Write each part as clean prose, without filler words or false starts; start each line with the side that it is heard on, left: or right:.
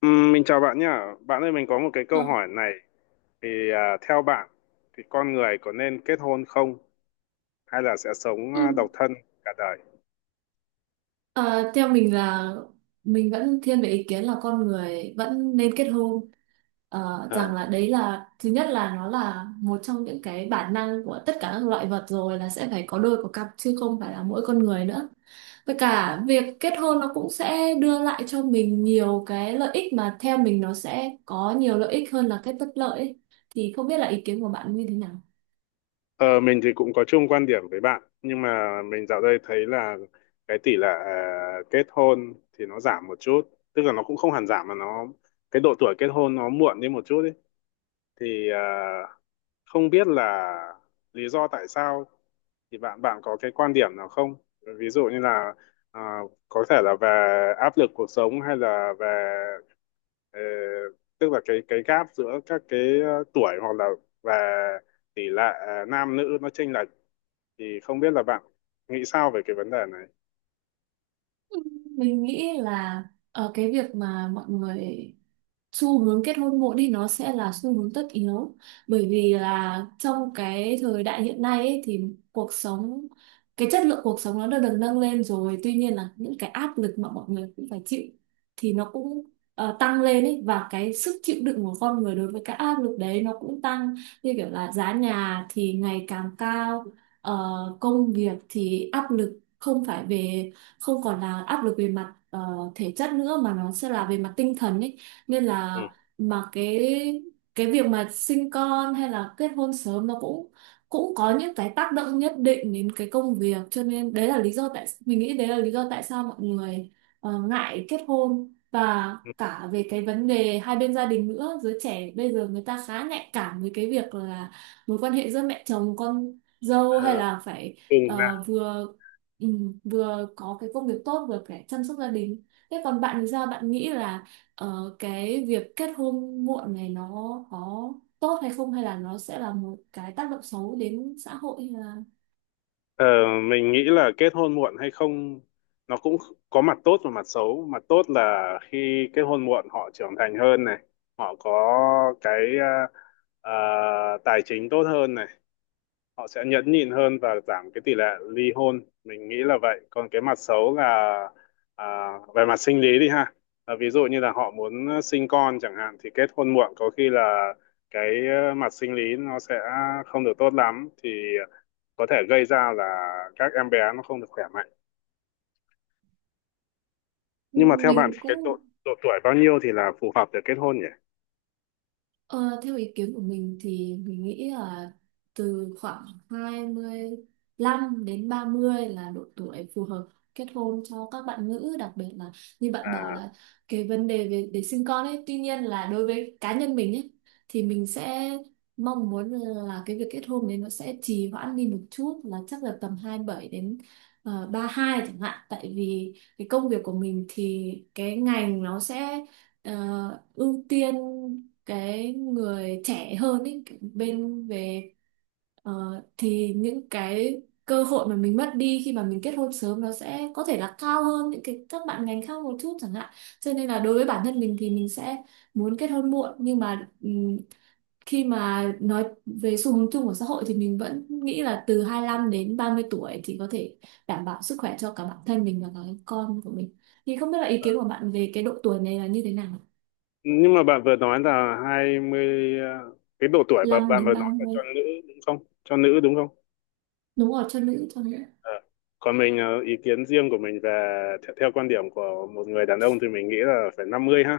left: Mình chào bạn nhá. Bạn ơi, mình có một cái câu
right: Vâng.
left: hỏi này. Thì theo bạn, thì con người có nên kết hôn không? Hay là sẽ sống
right: Ừ.
left: độc thân cả đời?
right: Ờ, Theo mình là mình vẫn thiên về ý kiến là con người vẫn nên kết hôn.
left: À.
right: Rằng là đấy là thứ nhất, là nó là một trong những cái bản năng của tất cả các loại vật rồi, là sẽ phải có đôi có cặp chứ không phải là mỗi con người nữa. Với cả việc kết hôn nó cũng sẽ đưa lại cho mình nhiều cái lợi ích, mà theo mình nó sẽ có nhiều lợi ích hơn là cái bất lợi ấy. Thì không biết là ý kiến của bạn như thế nào.
left: Ờ, mình thì cũng có chung quan điểm với bạn. Nhưng mà mình dạo đây thấy là cái tỷ lệ kết hôn thì nó giảm một chút. Tức là nó cũng không hẳn giảm mà nó. Cái độ tuổi kết hôn nó muộn đi một chút ý. Thì không biết là lý do tại sao thì bạn bạn có cái quan điểm nào không? Ví dụ như là à, có thể là về áp lực cuộc sống hay là về ờ, tức là cái gap giữa các cái tuổi hoặc là về tỷ lệ nam nữ nó chênh lệch. Thì không biết là bạn nghĩ sao về cái vấn đề này?
right: Mình nghĩ là cái việc mà mọi người xu hướng kết hôn muộn thì nó sẽ là xu hướng tất yếu, bởi vì là trong cái thời đại hiện nay ấy, thì cuộc sống, cái chất lượng cuộc sống nó đã được nâng lên rồi, tuy nhiên là những cái áp lực mà mọi người cũng phải chịu thì nó cũng tăng lên ấy, và cái sức chịu đựng của con người đối với cái áp lực đấy nó cũng tăng, như kiểu là giá nhà thì ngày càng cao, ờ, công việc thì áp lực, không phải về, không còn là áp lực về mặt thể chất nữa mà nó sẽ là về mặt tinh thần ấy, nên
left: Ừ.
right: là mà cái việc mà sinh con hay là kết hôn sớm nó cũng cũng có những cái tác động nhất định đến cái công việc, cho nên đấy là lý do tại mình nghĩ đấy là lý do tại sao mọi người ngại kết hôn. Và
left: Ừ.
right: cả về cái vấn đề hai bên gia đình nữa, giới trẻ bây giờ người ta khá nhạy cảm với cái việc là mối quan hệ giữa mẹ chồng con dâu,
left: Ờ,
right: hay là phải
left: ừ.
right: ờ, vừa vừa có cái công việc tốt vừa phải chăm sóc gia đình. Thế còn bạn thì sao, bạn nghĩ là cái việc kết hôn muộn này nó có tốt hay không, hay là nó sẽ là một cái tác động xấu đến xã hội hay là
left: Ờ, mình nghĩ là kết hôn muộn hay không nó cũng có mặt tốt và mặt xấu. Mặt tốt là khi kết hôn muộn họ trưởng thành hơn này, họ có cái à, à, tài chính tốt hơn này, họ sẽ nhẫn nhịn hơn và giảm cái tỷ lệ ly hôn, mình nghĩ là vậy. Còn cái mặt xấu là à, về mặt sinh lý đi ha. Ví dụ như là họ muốn sinh con chẳng hạn thì kết hôn muộn có khi là cái mặt sinh lý nó sẽ không được tốt lắm thì có thể gây ra là các em bé nó không được khỏe mạnh. Nhưng mà theo bạn
right: mình
left: thì cái
right: cũng
left: độ độ tuổi bao nhiêu thì là phù hợp để kết hôn nhỉ?
right: Ờ, theo ý kiến của mình thì mình nghĩ là từ khoảng 25 đến 30 là độ tuổi phù hợp kết hôn cho các bạn nữ, đặc biệt là như bạn bảo
left: à
right: là cái vấn đề về để sinh con ấy. Tuy nhiên là đối với cá nhân mình ấy thì mình sẽ mong muốn là cái việc kết hôn đấy nó sẽ trì hoãn đi một chút, là chắc là tầm 27 đến 32 chẳng hạn, tại vì cái công việc của mình thì cái ngành nó sẽ ưu tiên cái người trẻ hơn ấy, bên về ờ, thì những cái cơ hội mà mình mất đi khi mà mình kết hôn sớm nó sẽ có thể là cao hơn những cái các bạn ngành khác một chút chẳng hạn, cho nên là đối với bản thân mình thì mình sẽ muốn kết hôn muộn. Nhưng mà khi mà nói về xu hướng chung của xã hội thì mình vẫn nghĩ là từ 25 đến 30 tuổi thì có thể đảm bảo sức khỏe cho cả bản thân mình và cả cái con của mình. Thì không biết là ý kiến của bạn về cái độ tuổi này là như thế nào.
left: nhưng mà bạn vừa nói là 20, cái độ tuổi mà
right: Năm
left: bạn
right: đến
left: vừa
right: ba
left: nói là
right: mươi
left: cho nữ đúng không, cho nữ đúng không?
right: Đúng rồi, cho nữ, cho nữ.
left: Ờ. Còn mình ý kiến riêng của mình về theo quan điểm của một người đàn ông thì mình nghĩ là phải 50 ha.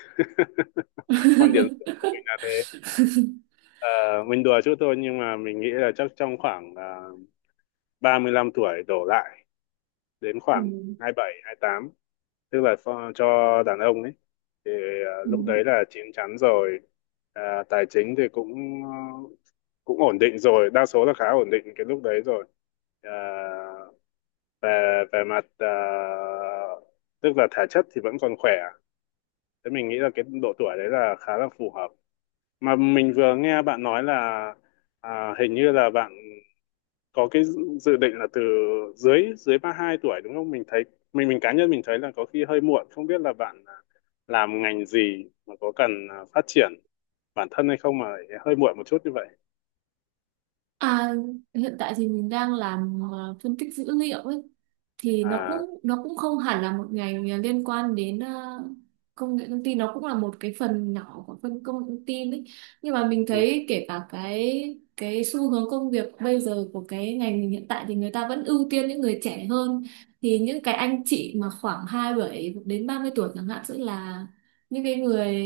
left: Quan điểm riêng của mình là thế. Ờ, mình đùa chút thôi nhưng mà mình nghĩ là chắc trong khoảng uh, 35 tuổi đổ lại đến
right: Ừ.
left: khoảng hai 27, 28, tức là cho đàn ông ấy thì
right: Ừ.
left: lúc đấy là chín chắn rồi. Tài chính thì ờ, cũng ổn định rồi, đa số là khá ổn định cái lúc đấy rồi. Ờ, về về mặt tức là thể chất thì vẫn còn khỏe. Thế mình nghĩ là cái độ tuổi đấy là khá là phù hợp. Mà mình vừa nghe bạn nói là hình như là bạn có cái dự dự định là từ dưới dưới 32 tuổi đúng không? Mình thấy, mình cá nhân mình thấy là có khi hơi muộn. Không biết là bạn làm ngành gì mà có cần phát triển bản thân hay không mà lại hơi muộn một chút như vậy.
right: À, hiện tại thì mình đang làm phân tích dữ liệu ấy, thì nó
left: À.
right: cũng không hẳn là một ngành liên quan đến công nghệ thông tin, nó cũng là một cái phần nhỏ của phân công nghệ thông tin ấy. Nhưng mà mình
left: Ừ,
right: thấy kể cả cái xu hướng công việc bây giờ của cái ngành mình hiện tại thì người ta vẫn ưu tiên những người trẻ hơn, thì những cái anh chị mà khoảng 27 đến 30 tuổi chẳng hạn sẽ là những cái người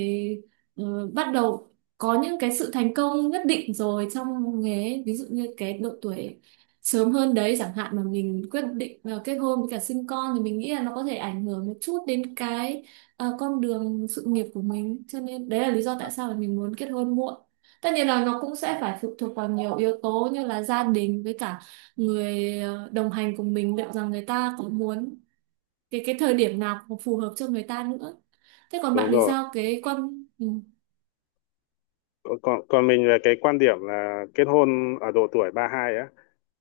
right: bắt đầu có những cái sự thành công nhất định rồi trong nghề ấy. Ví dụ như cái độ tuổi sớm hơn đấy chẳng hạn mà mình quyết định kết hôn với cả sinh con thì mình nghĩ là nó có thể ảnh hưởng một chút đến cái con đường sự nghiệp của mình, cho nên đấy là lý do tại sao mà mình muốn kết hôn muộn. Tất nhiên là nó cũng sẽ phải phụ thuộc vào nhiều yếu tố như là gia đình, với cả người đồng hành cùng mình, liệu rằng người ta có muốn, cái thời điểm nào cũng phù hợp cho người ta nữa. Thế còn
left: đúng
right: bạn thì
left: rồi.
right: sao, cái con ừ.
left: Còn còn mình về cái quan điểm là kết hôn ở độ tuổi 32 á,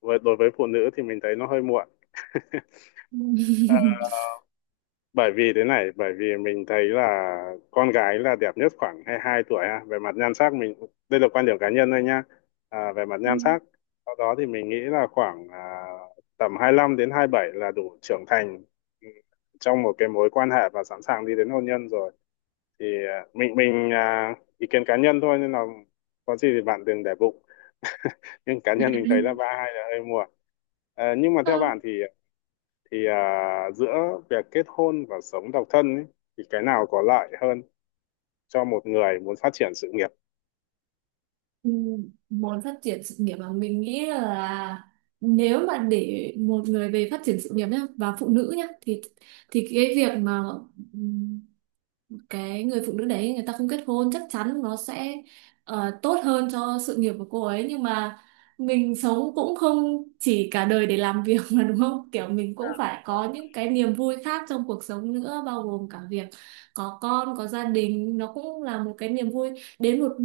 left: với đối với phụ nữ thì mình thấy nó hơi muộn. Bởi vì thế này, bởi vì mình thấy là con gái là đẹp nhất khoảng 22 tuổi ha, về mặt nhan sắc. Mình, đây là quan điểm cá nhân thôi nha. Về mặt
right: Ừ.
left: nhan sắc, sau đó thì mình nghĩ là khoảng tầm 25 đến 27 là đủ trưởng thành ừ, trong một cái mối quan hệ và sẵn sàng đi đến hôn nhân rồi. Thì mình ý kiến cá nhân thôi nên là có gì thì bạn đừng để bụng. Nhưng cá nhân mình thấy là 32 là hơi muộn. Nhưng mà
right: Ờ,
left: theo bạn thì giữa việc kết hôn và sống độc thân ấy, thì cái nào có lợi hơn cho một người muốn phát triển sự nghiệp?
right: Muốn phát triển sự nghiệp mà mình nghĩ là nếu mà để một người về phát triển sự nghiệp nhá, và phụ nữ nhá, thì cái việc mà ừ, cái người phụ nữ đấy người ta không kết hôn chắc chắn nó sẽ tốt hơn cho sự nghiệp của cô ấy. Nhưng mà mình sống cũng không chỉ cả đời để làm việc mà, đúng không, kiểu mình cũng
left: à,
right: phải
left: vâng.
right: có những cái niềm vui khác trong cuộc sống nữa, bao gồm cả việc có con có gia đình, nó cũng là một cái niềm vui. Đến một,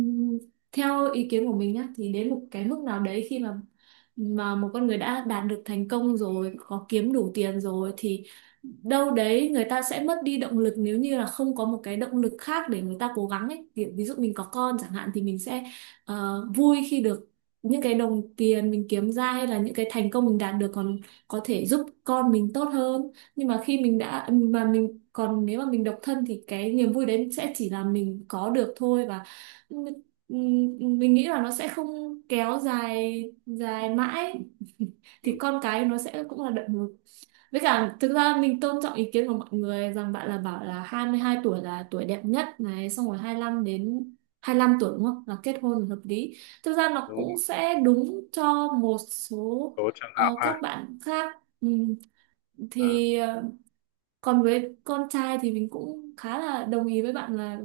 right: theo ý kiến của mình nhá, thì đến một cái mức nào đấy khi mà một con người đã đạt được thành công rồi, có kiếm đủ tiền rồi, thì đâu đấy người ta sẽ mất đi động lực nếu như là không có một cái động lực khác để người ta cố gắng ấy. Kiểu ví dụ mình có con chẳng hạn thì mình sẽ vui khi được những cái đồng tiền mình kiếm ra hay là những cái thành công mình đạt được còn có thể giúp con mình tốt hơn. Nhưng mà khi mình đã, mà mình còn, nếu mà mình độc thân thì cái niềm vui đấy sẽ chỉ là mình có được thôi. Và m- mình nghĩ là nó sẽ không kéo dài dài mãi.
left: Ừ,
right: Thì con cái nó sẽ cũng là động lực. Với cả thực ra mình tôn trọng ý kiến của mọi người rằng bạn là bảo là 22 tuổi là tuổi đẹp nhất này, xong rồi 25 đến 25 tuổi đúng không là kết hôn là hợp lý. Thực ra nó
left: đúng rồi.
right: cũng sẽ đúng cho một số
left: Số trường hợp
right: các
left: ha.
right: bạn khác.
left: à,
right: Thì ờ, Còn với con trai thì mình cũng khá là đồng ý với bạn là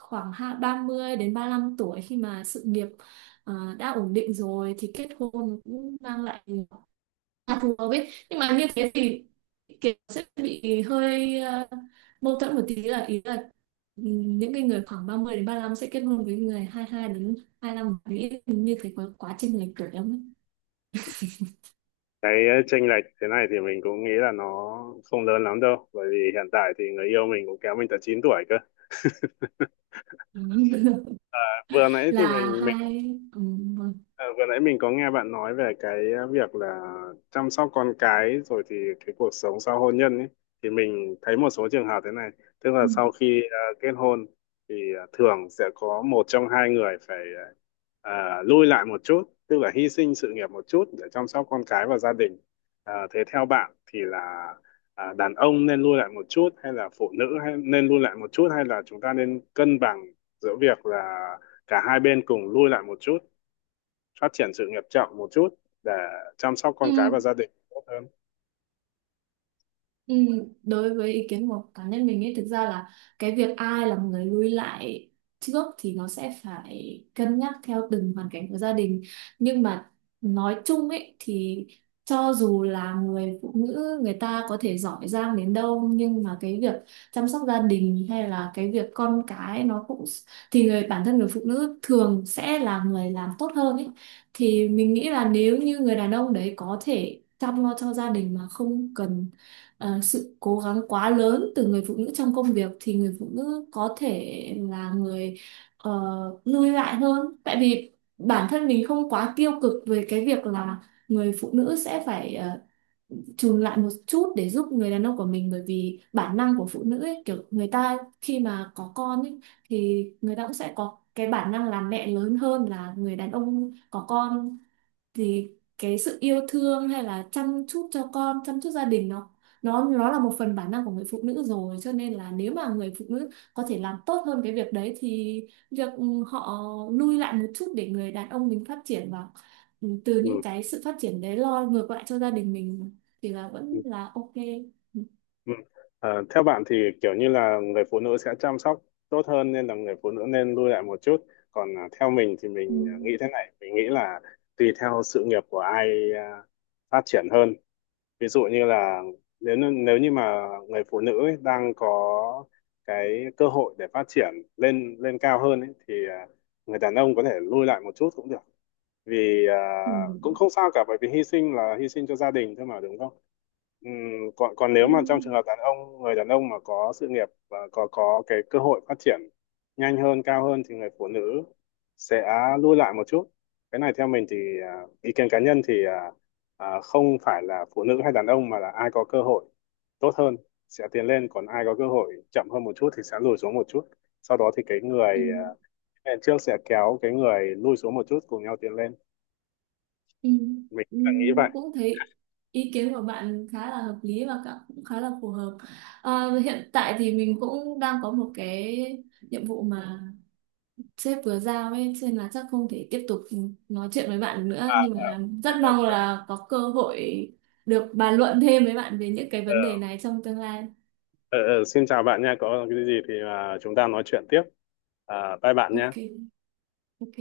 right: khoảng 30 đến 35 tuổi khi mà sự nghiệp đã ổn định rồi thì kết hôn cũng mang lại, À, phù hợp ấy. Nhưng mà như thế thì kiểu sẽ bị hơi mâu thuẫn một tí, là ý là những cái người khoảng 30 đến 35 sẽ kết hôn với người 22 đến 25, nghĩ như thế có quá trình lệch tuổi lắm ấy.
left: cái chênh lệch thế này thì mình cũng nghĩ là nó không lớn lắm đâu, bởi vì hiện tại thì người yêu mình cũng kéo mình tận 9 tuổi cơ. Vừa nãy thì
right: Là
left: mình.
right: hai vâng.
left: Ờ, Vừa nãy mình có nghe bạn nói về cái việc là chăm sóc con cái rồi thì cái cuộc sống sau hôn nhân ấy, thì mình thấy một số trường hợp thế này, tức là
right: Ừm.
left: sau khi kết hôn thì thường sẽ có một trong hai người phải ờ, lui lại một chút, tức là hy sinh sự nghiệp một chút để chăm sóc con cái và gia đình. Thế theo bạn thì là đàn ông nên lui lại một chút hay là phụ nữ hay nên lui lại một chút hay là chúng ta nên cân bằng giữa việc là cả hai bên cùng lui lại một chút, phát triển sự nghiệp chậm một chút để chăm sóc
right: Ừ,
left: con cái và gia đình tốt hơn?
right: Ừ, đối với ý kiến của cá nhân mình ấy thực ra là cái việc ai là người lui lại trước thì nó sẽ phải cân nhắc theo từng hoàn cảnh của gia đình. Nhưng mà nói chung ấy thì cho dù là người phụ nữ người ta có thể giỏi giang đến đâu, nhưng mà cái việc chăm sóc gia đình hay là cái việc con cái nó cũng, thì người bản thân người phụ nữ thường sẽ là người làm tốt hơn ấy. Thì mình nghĩ là nếu như người đàn ông đấy có thể chăm lo cho gia đình mà không cần sự cố gắng quá lớn từ người phụ nữ trong công việc, thì người phụ nữ có thể là người ờ, lui lại hơn, tại vì bản thân mình không quá tiêu cực về cái việc là người phụ nữ sẽ phải chùn lại một chút để giúp người đàn ông của mình. Bởi vì bản năng của phụ nữ ấy, kiểu người ta khi mà có con ấy, thì người ta cũng sẽ có cái bản năng làm mẹ lớn hơn là người đàn ông có con. Thì cái sự yêu thương hay là chăm chút cho con, chăm chút gia đình, nó là một phần bản năng của người phụ nữ rồi, cho nên là nếu mà người phụ nữ có thể làm tốt hơn cái việc đấy thì việc họ lui lại một chút để người đàn ông mình phát triển, và từ
left: Ừ.
right: những cái sự phát triển đấy lo ngược lại cho gia đình mình, thì là
left: Ừ.
right: vẫn là ok. Ừ.
left: Ừ. Theo bạn thì kiểu như là người phụ nữ sẽ chăm sóc tốt hơn nên là người phụ nữ nên lui lại một chút. Còn theo mình thì
right: Ừ.
left: mình nghĩ thế này, mình nghĩ là tùy theo sự nghiệp của ai à, phát triển hơn. Ví dụ như là nếu nếu như mà người phụ nữ ấy đang có cái cơ hội để phát triển lên lên cao hơn ấy, thì người đàn ông có thể lui lại một chút cũng được, vì
right: Ừ.
left: cũng không sao cả, bởi vì hy sinh là hy sinh cho gia đình thôi mà đúng không? Ừm, Còn còn nếu
right: Ừ.
left: mà trong trường hợp đàn ông, người đàn ông mà có sự nghiệp và có cái cơ hội phát triển nhanh hơn, cao hơn thì người phụ nữ sẽ lùi lại một chút. Cái này theo mình thì ý kiến cá nhân thì không phải là phụ nữ hay đàn ông mà là ai có cơ hội tốt hơn sẽ tiến lên, còn ai có cơ hội chậm hơn một chút thì sẽ lùi xuống một chút, sau đó thì cái
right: Ừ.
left: người trước sẽ kéo cái người lùi xuống một chút cùng nhau tiến lên.
right: Ừ,
left: Mình
right: ừ,
left: cũng nghĩ vậy.
right: cũng thấy ý kiến của bạn khá là hợp lý và cũng khá là phù hợp. Ờ, hiện tại thì mình cũng đang có một cái nhiệm vụ mà sếp vừa giao ấy, cho nên là chắc không thể tiếp tục nói chuyện với bạn nữa,
left: À,
right: nhưng mà
left: ok,
right: rất mong
left: ok.
right: là có cơ hội được bàn luận thêm với bạn về những cái
left: ờ,
right: vấn đề này trong tương lai.
left: ờ, Xin chào bạn nha, có cái gì thì chúng ta nói chuyện tiếp. Bye bạn nha.
right: Ok, ok.